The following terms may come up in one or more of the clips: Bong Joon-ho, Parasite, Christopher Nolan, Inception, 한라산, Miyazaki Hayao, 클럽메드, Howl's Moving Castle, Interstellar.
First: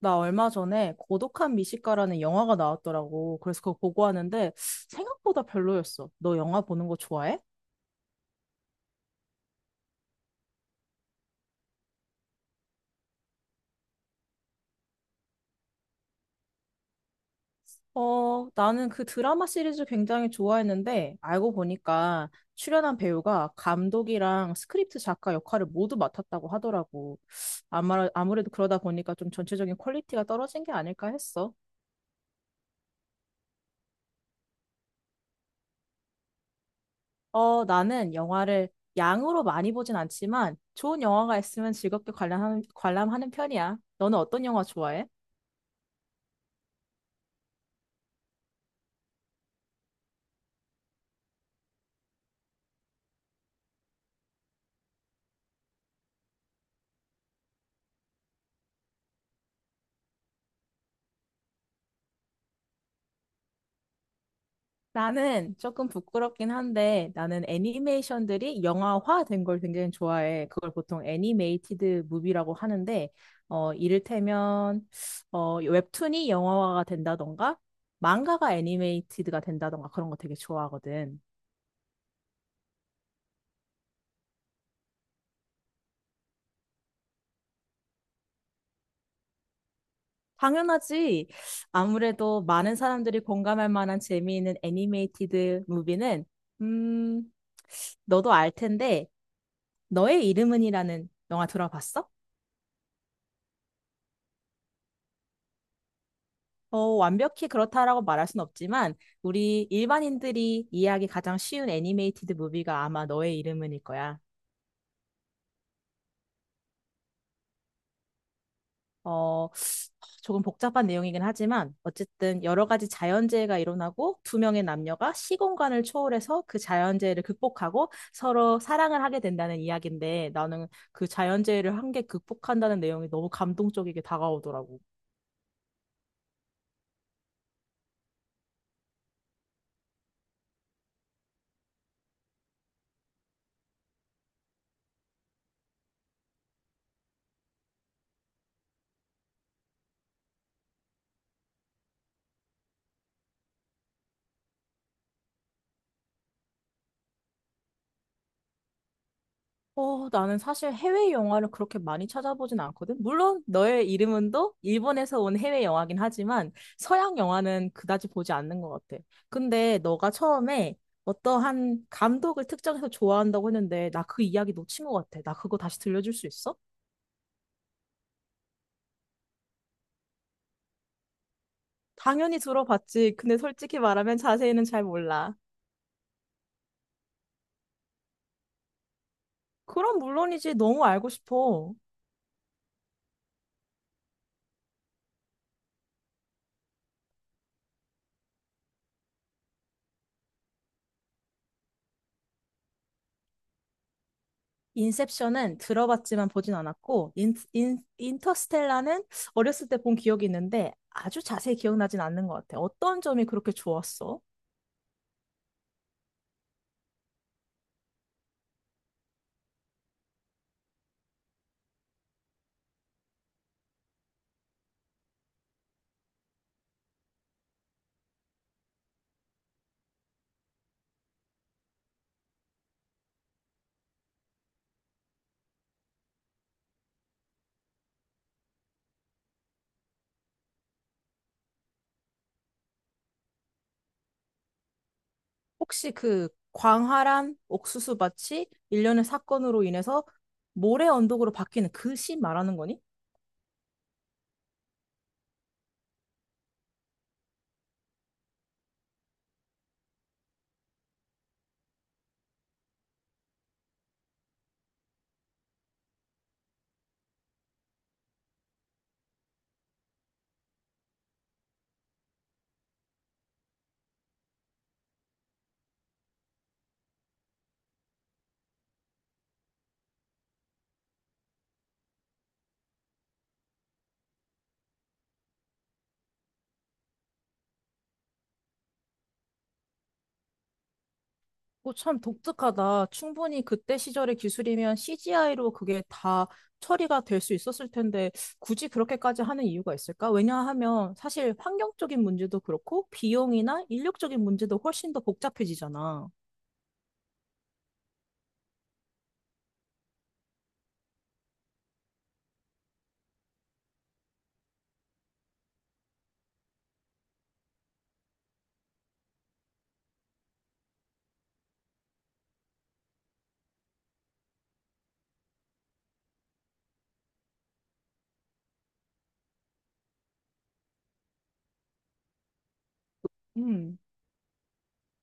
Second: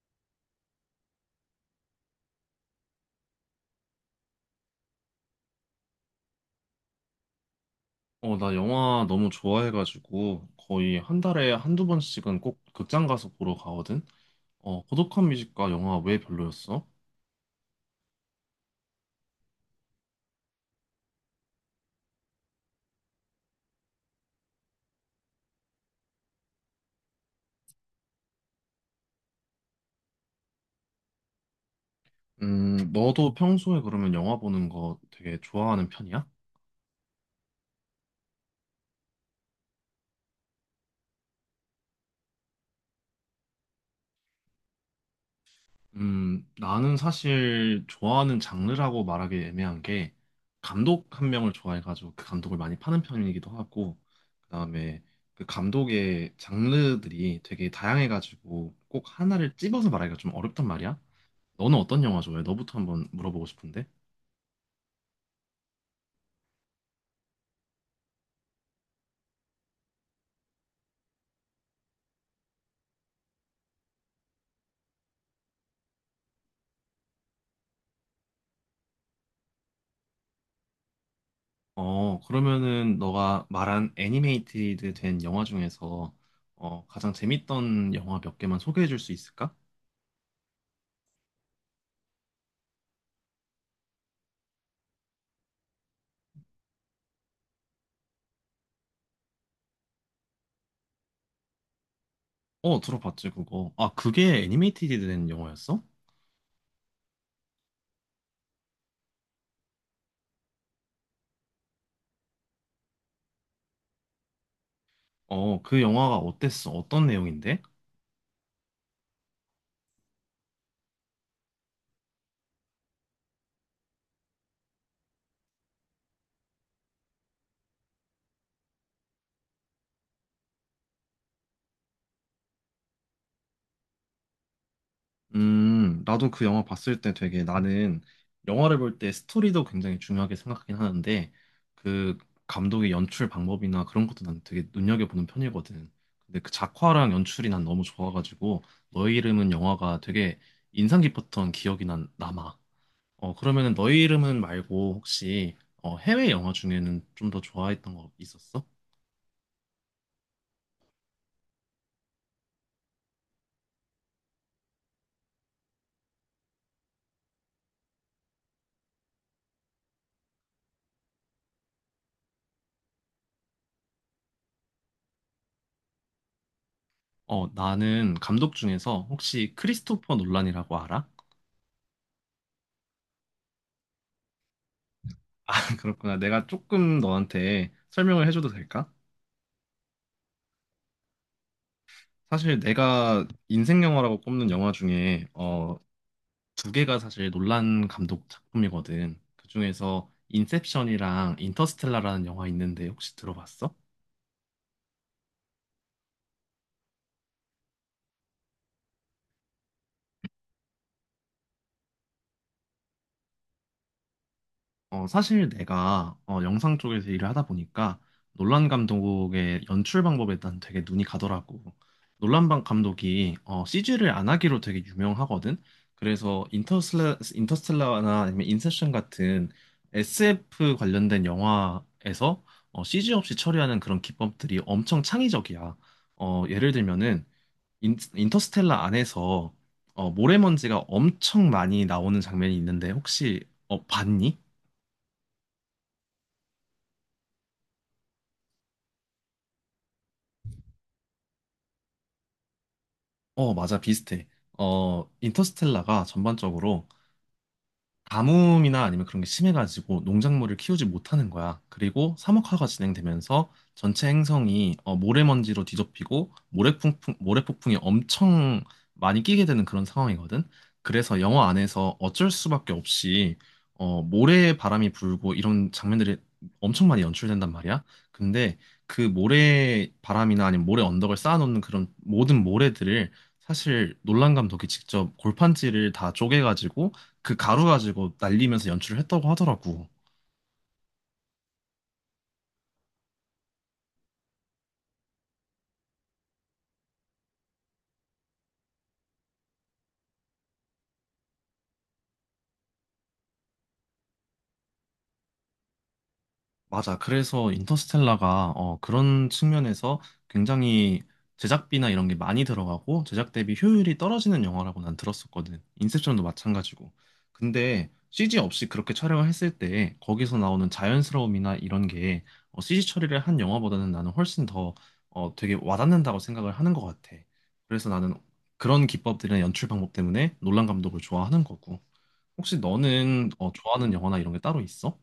나 얼마 전에 고독한 미식가라는 영화가 나왔더라고. 그래서 그거 보고 하는데 생각보다 별로였어. 너 영화 보는 거 좋아해? 나 영화 너무 좋아해가지고 거의 한 달에 한두 번씩은 꼭 극장 가서 보러 가거든. 고독한 뮤직과 영화 왜 별로였어? 어, 나는 그 드라마 시리즈 굉장히 좋아했는데 알고 보니까 출연한 배우가 감독이랑 스크립트 작가 역할을 모두 맡았다고 하더라고. 아마, 아무래도 그러다 보니까 좀 전체적인 퀄리티가 떨어진 게 아닐까 했어. 너도 평소에 그러면 영화 보는 거 되게 좋아하는 편이야? 어, 나는 영화를 양으로 많이 보진 않지만 좋은 영화가 있으면 즐겁게 관람하는 편이야. 너는 어떤 영화 좋아해? 나는 사실 좋아하는 장르라고 말하기 애매한 게 감독 한 명을 좋아해가지고 그 감독을 많이 파는 편이기도 하고, 그다음에 그 감독의 장르들이 되게 다양해가지고 꼭 하나를 찝어서 말하기가 좀 어렵단 말이야. 너는 어떤 영화 좋아해? 너부터 한번 물어보고 싶은데. 나는 조금 부끄럽긴 한데 나는 애니메이션들이 영화화 된 걸 굉장히 좋아해. 그걸 보통 애니메이티드 무비라고 하는데 이를테면 웹툰이 영화화가 된다던가 망가가 애니메이티드가 된다던가 그런 거 되게 좋아하거든. 그러면은 너가 말한 애니메이티드 된 영화 중에서 가장 재밌던 영화 몇 개만 소개해 줄 수 있을까? 당연하지. 아무래도 많은 사람들이 공감할 만한 재미있는 애니메이티드 무비는 음 너도 알 텐데 너의 이름은이라는 영화 들어봤어? 어, 들어봤지, 그거. 아, 그게 애니메이티드 된 영화였어? 어, 완벽히 그렇다라고 말할 순 없지만 우리 일반인들이 이해하기 가장 쉬운 애니메이티드 무비가 아마 너의 이름은일 거야. 그 영화가 어땠어? 어떤 내용인데? 어, 조금 복잡한 내용이긴 하지만 어쨌든 여러 가지 자연재해가 일어나고 두 명의 남녀가 시공간을 초월해서 그 자연재해를 극복하고 서로 사랑을 하게 된다는 이야기인데 나는 그 자연재해를 한 개 극복한다는 내용이 너무 감동적이게 다가오더라고. 나도 그 영화 봤을 때 되게, 나는 영화를 볼 때 스토리도 굉장히 중요하게 생각하긴 하는데, 그 감독의 연출 방법이나 그런 것도 난 되게 눈여겨보는 편이거든. 근데 그 작화랑 연출이 난 너무 좋아가지고 너의 이름은 영화가 되게 인상 깊었던 기억이 난 남아. 그러면은 너의 이름은 말고 혹시 해외 영화 중에는 좀 더 좋아했던 거 있었어? 어, 나는 사실 해외 영화를 그렇게 많이 찾아보진 않거든. 물론 너의 이름은도 일본에서 온 해외 영화긴 하지만 서양 영화는 그다지 보지 않는 것 같아. 근데 너가 처음에 어떠한 감독을 특정해서 좋아한다고 했는데 나 그 이야기 놓친 것 같아. 나 그거 다시 들려줄 수 있어? 나는 감독 중에서 혹시 크리스토퍼 놀란이라고 알아? 당연히 들어봤지. 근데 솔직히 말하면 자세히는 잘 몰라. 그렇구나. 내가 조금 너한테 설명을 해줘도 될까? 그럼 물론이지. 너무 알고 싶어. 사실 내가 인생 영화라고 꼽는 영화 중에 두 개가 사실 논란 감독 작품이거든. 그중에서 인셉션이랑 인터스텔라라는 영화 있는데 혹시 들어봤어? 인셉션은 들어봤지만 보진 않았고, 인터스텔라는 어렸을 때 본 기억이 있는데 아주 자세히 기억나진 않는 것 같아. 어떤 점이 그렇게 좋았어? 사실 내가 영상 쪽에서 일을 하다 보니까 놀란 감독의 연출 방법에 난 되게 눈이 가더라고. 놀란 방 감독이 CG를 안 하기로 되게 유명하거든. 그래서 인터스텔라나 아니면 인셉션 같은 SF 관련된 영화에서 CG 없이 처리하는 그런 기법들이 엄청 창의적이야. 예를 들면은 인터스텔라 안에서 모래먼지가 엄청 많이 나오는 장면이 있는데 혹시 봤니? 혹시 그 광활한 옥수수밭이 일련의 사건으로 인해서 모래 언덕으로 바뀌는 그 씬 말하는 거니? 어, 맞아, 비슷해. 인터스텔라가 전반적으로 가뭄이나 아니면 그런 게 심해가지고 농작물을 키우지 못하는 거야. 그리고 사막화가 진행되면서 전체 행성이 모래먼지로 뒤덮이고, 모래폭풍이 엄청 많이 끼게 되는 그런 상황이거든. 그래서 영화 안에서 어쩔 수밖에 없이 모래 바람이 불고 이런 장면들이 엄청 많이 연출된단 말이야. 근데 그 모래 바람이나 아니면 모래 언덕을 쌓아놓는 그런 모든 모래들을 사실 놀란 감독이 직접 골판지를 다 쪼개가지고 그 가루 가지고 날리면서 연출을 했다고 하더라고. 오, 참 독특하다. 충분히 그때 시절의 기술이면 CGI로 그게 다 처리가 될 수 있었을 텐데 굳이 그렇게까지 하는 이유가 있을까? 왜냐하면 사실 환경적인 문제도 그렇고 비용이나 인력적인 문제도 훨씬 더 복잡해지잖아. 맞아. 그래서 인터스텔라가 그런 측면에서 굉장히 제작비나 이런 게 많이 들어가고 제작 대비 효율이 떨어지는 영화라고 난 들었었거든. 인셉션도 마찬가지고. 근데 CG 없이 그렇게 촬영을 했을 때 거기서 나오는 자연스러움이나 이런 게 CG 처리를 한 영화보다는 나는 훨씬 더 되게 와닿는다고 생각을 하는 것 같아. 그래서 나는 그런 기법들이나 연출 방법 때문에 놀란 감독을 좋아하는 거고. 혹시 너는 음. 좋아하는 영화나 이런 게 따로 있어?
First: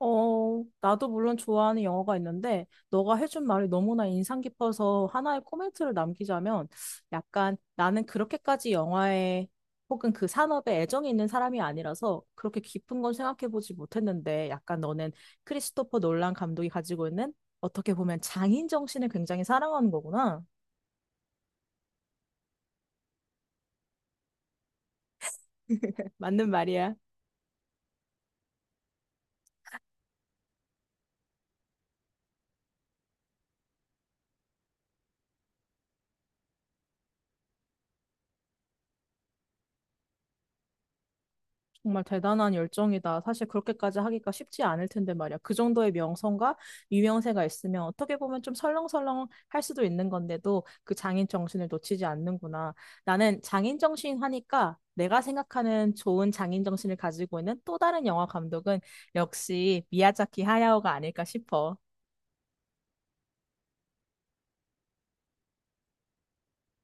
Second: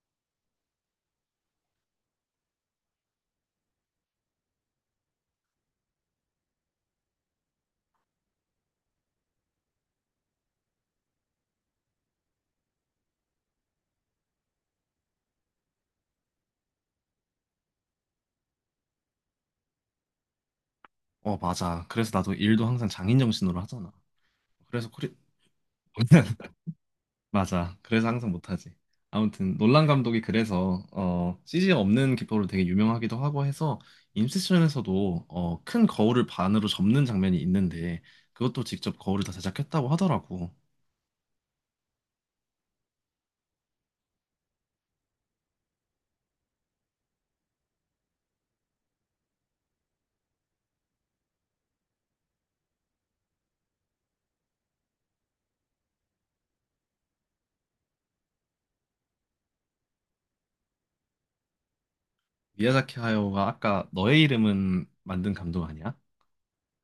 어, 나도 물론 좋아하는 영화가 있는데, 너가 해준 말이 너무나 인상 깊어서 하나의 코멘트를 남기자면, 약간 나는 그렇게까지 영화에 혹은 그 산업에 애정이 있는 사람이 아니라서 그렇게 깊은 건 생각해보지 못했는데, 약간 너는 크리스토퍼 놀란 감독이 가지고 있는 어떻게 보면 장인 정신을 굉장히 사랑하는 거구나. 어, 맞아. 그래서 나도 일도 항상 장인 정신으로 하잖아. 그래서 코리 맞는 말이야. 맞아. 그래서 항상 못하지. 아무튼 놀란 감독이 그래서 CG 없는 기법으로 되게 유명하기도 하고 해서 인셉션에서도 큰 거울을 반으로 접는 장면이 있는데 그것도 직접 거울을 다 제작했다고 하더라고. 정말 대단한 열정이다. 사실 그렇게까지 하기가 쉽지 않을 텐데 말이야. 그 정도의 명성과 유명세가 있으면 어떻게 보면 좀 설렁설렁 할 수도 있는 건데도 그 장인 정신을 놓치지 않는구나. 나는 장인 정신 하니까 내가 생각하는 좋은 장인 정신을 가지고 있는 또 다른 영화 감독은 역시 미야자키 하야오가 아닐까 싶어. 미야자키 하야오가 아까 너의 이름은 만든 감독 아니야?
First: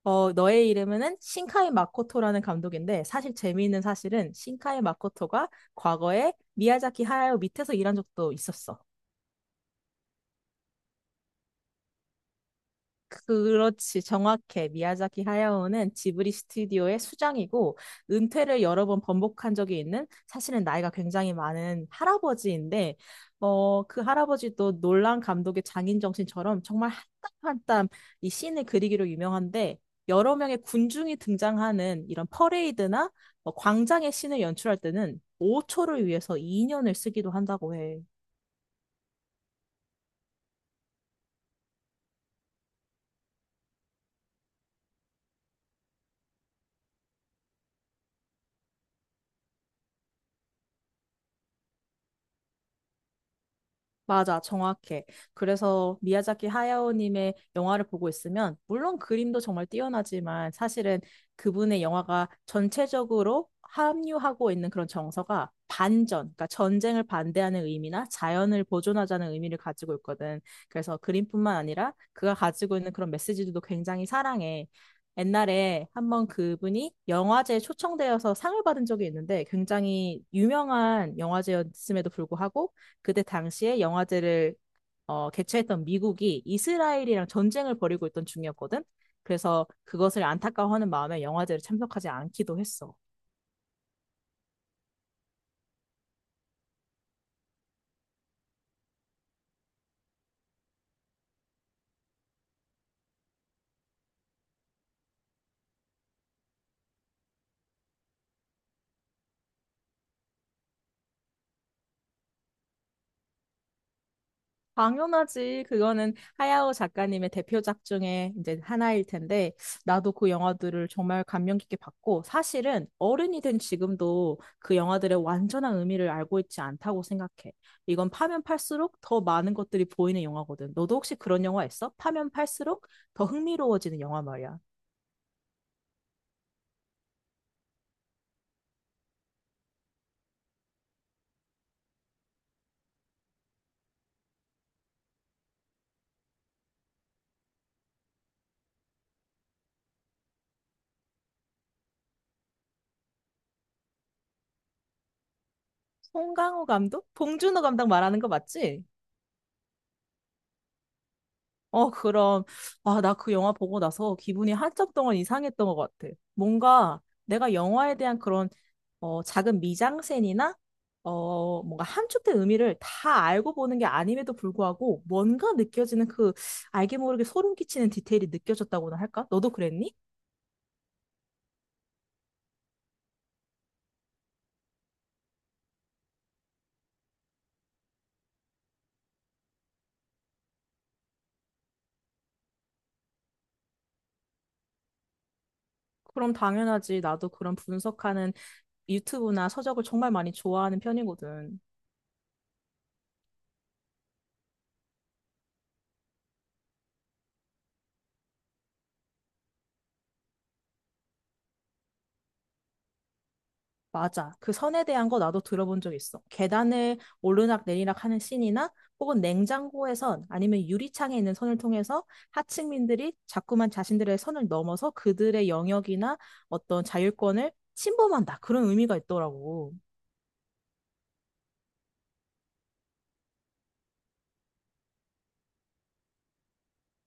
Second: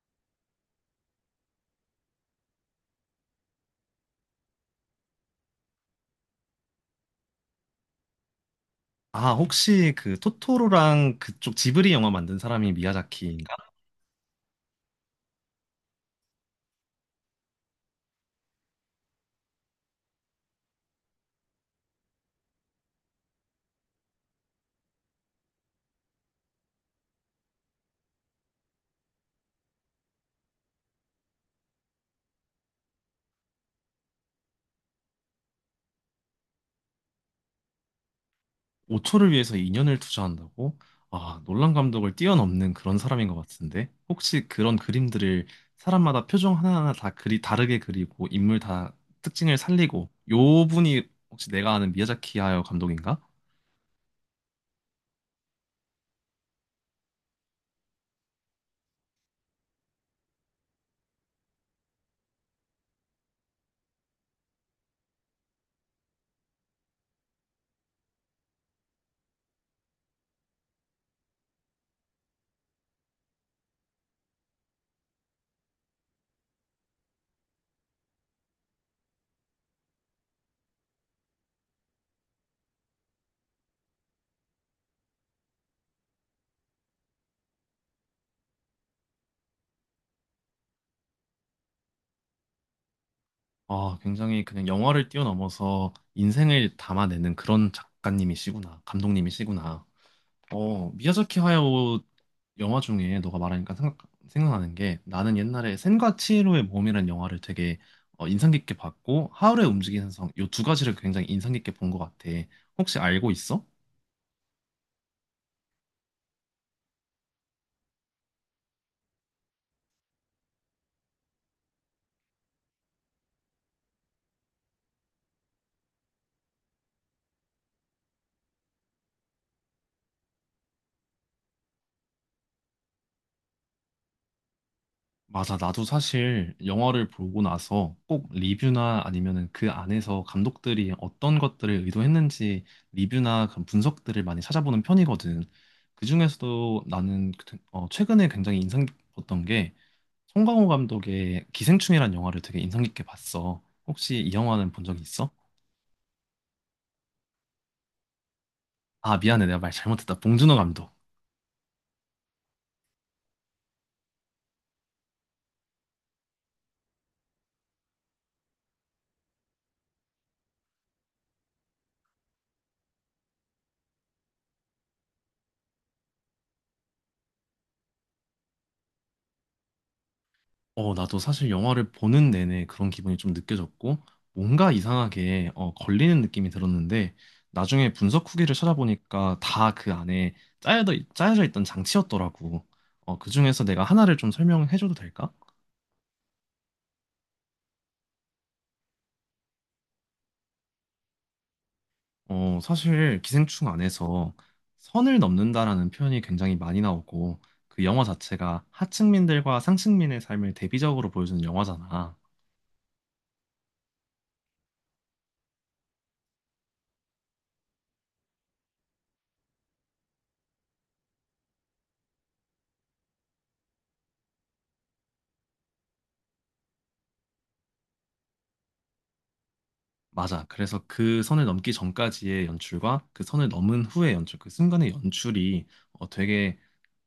어, 너의 이름은 신카이 마코토라는 감독인데 사실 재미있는 사실은 신카이 마코토가 과거에 미야자키 하야오 밑에서 일한 적도 있었어. 아, 혹시 그 토토로랑 그쪽 지브리 영화 만든 사람이 미야자키인가? 그렇지, 정확해. 미야자키 하야오는 지브리 스튜디오의 수장이고 은퇴를 여러 번 번복한 적이 있는 사실은 나이가 굉장히 많은 할아버지인데 어, 그 할아버지도 놀란 감독의 장인 정신처럼 정말 한땀 한땀 이 씬을 그리기로 유명한데 여러 명의 군중이 등장하는 이런 퍼레이드나 광장의 씬을 연출할 때는 5초를 위해서 2년을 쓰기도 한다고 해. 5초를 위해서 2년을 투자한다고? 아, 놀란 감독을 뛰어넘는 그런 사람인 것 같은데. 혹시 그런 그림들을 사람마다 표정 하나하나 다 그리 다르게 그리고, 인물 다 특징을 살리고, 요 분이 혹시 내가 아는 미야자키 하야 감독인가? 맞아, 정확해. 그래서 미야자키 하야오님의 영화를 보고 있으면, 물론 그림도 정말 뛰어나지만, 사실은 그분의 영화가 전체적으로 함유하고 있는 그런 정서가 반전, 그러니까 전쟁을 반대하는 의미나 자연을 보존하자는 의미를 가지고 있거든. 그래서 그림뿐만 아니라 그가 가지고 있는 그런 메시지들도 굉장히 사랑해. 옛날에 한번 그분이 영화제에 초청되어서 상을 받은 적이 있는데 굉장히 유명한 영화제였음에도 불구하고 그때 당시에 영화제를 개최했던 미국이 이스라엘이랑 전쟁을 벌이고 있던 중이었거든. 그래서 그것을 안타까워하는 마음에 영화제를 참석하지 않기도 했어. 아, 굉장히 그냥 영화를 뛰어넘어서 인생을 담아내는 그런 작가님이시구나. 감독님이시구나. 미야자키 하야오 영화 중에 너가 말하니까 생각나는 게, 나는 옛날에 센과 치히로의 몸이라는 영화를 되게 인상 깊게 봤고, 하울의 움직이는 성, 요 두 가지를 굉장히 인상 깊게 본 것 같아. 혹시 알고 있어? 당연하지. 그거는 하야오 작가님의 대표작 중에 이제 하나일 텐데, 나도 그 영화들을 정말 감명 깊게 봤고, 사실은 어른이 된 지금도 그 영화들의 완전한 의미를 알고 있지 않다고 생각해. 이건 파면 팔수록 더 많은 것들이 보이는 영화거든. 너도 혹시 그런 영화 있어? 파면 팔수록 더 흥미로워지는 영화 말이야. 맞아. 나도 사실 영화를 보고 나서 꼭 리뷰나 아니면은 그 안에서 감독들이 어떤 것들을 의도했는지, 리뷰나 그런 분석들을 많이 찾아보는 편이거든. 그중에서도 나는 최근에 굉장히 인상 깊었던 게, 송강호 감독의 기생충이란 영화를 되게 인상 깊게 봤어. 혹시 이 영화는 본 적 있어? 송강호 감독? 봉준호 감독 말하는 거 맞지? 아, 미안해. 내가 말 잘못했다. 봉준호 감독. 어, 그럼, 아, 나 그 영화 보고 나서 기분이 한참 동안 이상했던 것 같아. 뭔가 내가 영화에 대한 그런, 작은 미장센이나, 뭔가 함축된 의미를 다 알고 보는 게 아님에도 불구하고 뭔가 느껴지는 그 알게 모르게 소름 끼치는 디테일이 느껴졌다고나 할까? 너도 그랬니? 나도 사실 영화를 보는 내내 그런 기분이 좀 느껴졌고, 뭔가 이상하게 걸리는 느낌이 들었는데, 나중에 분석 후기를 찾아보니까 다 그 안에 짜여져 있던 장치였더라고. 그 중에서 내가 하나를 좀 설명해줘도 될까? 그럼 당연하지. 나도 그런 분석하는 유튜브나 서적을 정말 많이 좋아하는 편이거든. 사실 기생충 안에서 선을 넘는다라는 표현이 굉장히 많이 나오고, 그 영화 자체가 하층민들과 상층민의 삶을 대비적으로 보여주는 영화잖아. 맞아. 그 선에 대한 거 나도 들어본 적 있어. 계단을 오르락 내리락 하는 씬이나 혹은 냉장고에선 아니면 유리창에 있는 선을 통해서 하층민들이 자꾸만 자신들의 선을 넘어서 그들의 영역이나 어떤 자율권을 침범한다. 그런 의미가 있더라고. 맞아. 그래서 그 선을 넘기 전까지의 연출과 그 선을 넘은 후의 연출, 그 순간의 연출이 되게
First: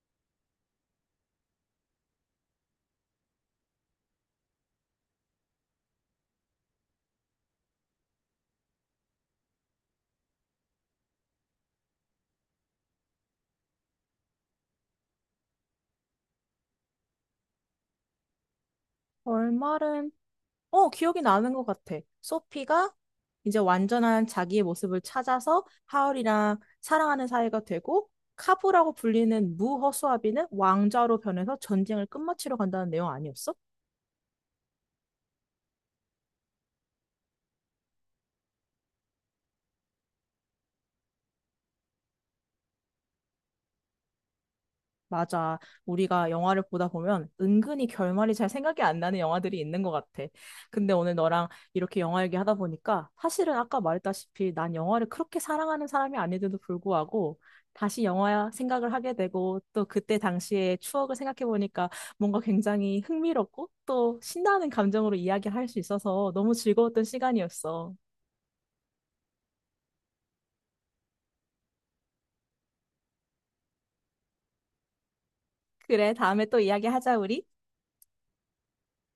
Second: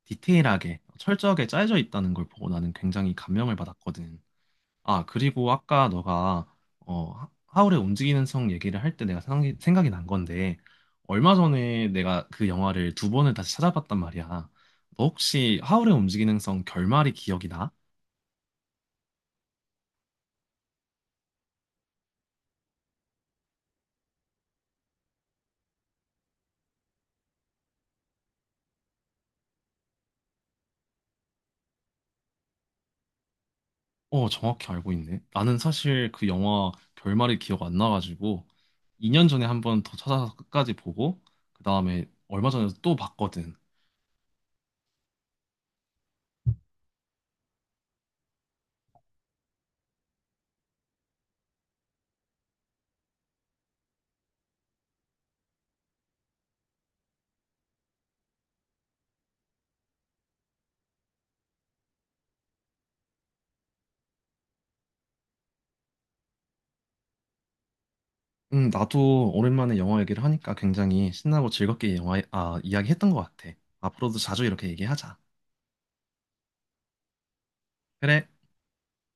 디테일하게 철저하게 짜여져 있다는 걸 보고 나는 굉장히 감명을 받았거든. 아, 그리고 아까 너가 어, 울의 움직이는 성 얘기를 할 때 내가 생각이 난 건데, 얼마 전에 내가 그 영화를 두 번을 다시 찾아봤단 말이야. 너 혹시 하울의 움직이는 성 결말이 기억이 나? 얼말은 기억이 나는 것 같아. 소피가 이제 완전한 자기의 모습을 찾아서 하울이랑 사랑하는 사이가 되고, 카부라고 불리는 무허수아비는 왕자로 변해서 전쟁을 끝마치러 간다는 내용 아니었어? 어, 정확히 알고 있네. 나는 사실 그 영화 결말이 기억 안 나가지고 2년 전에 한번 더 찾아서 끝까지 보고 그다음에 얼마 전에 또 봤거든. 맞아. 우리가 영화를 보다 보면 은근히 결말이 잘 생각이 안 나는 영화들이 있는 것 같아. 근데 오늘 너랑 이렇게 영화 얘기하다 보니까 사실은 아까 말했다시피 난 영화를 그렇게 사랑하는 사람이 아닌데도 불구하고 다시 영화 생각을 하게 되고 또 그때 당시의 추억을 생각해 보니까 뭔가 굉장히 흥미롭고 또 신나는 감정으로 이야기할 수 있어서 너무 즐거웠던 시간이었어. 나도 오랜만에 영화 얘기를 하니까 굉장히 신나고 즐겁게 영화, 아, 이야기했던 것 같아. 앞으로도 자주 이렇게 얘기하자. 그래, 다음에 또 이야기하자, 우리. 그래.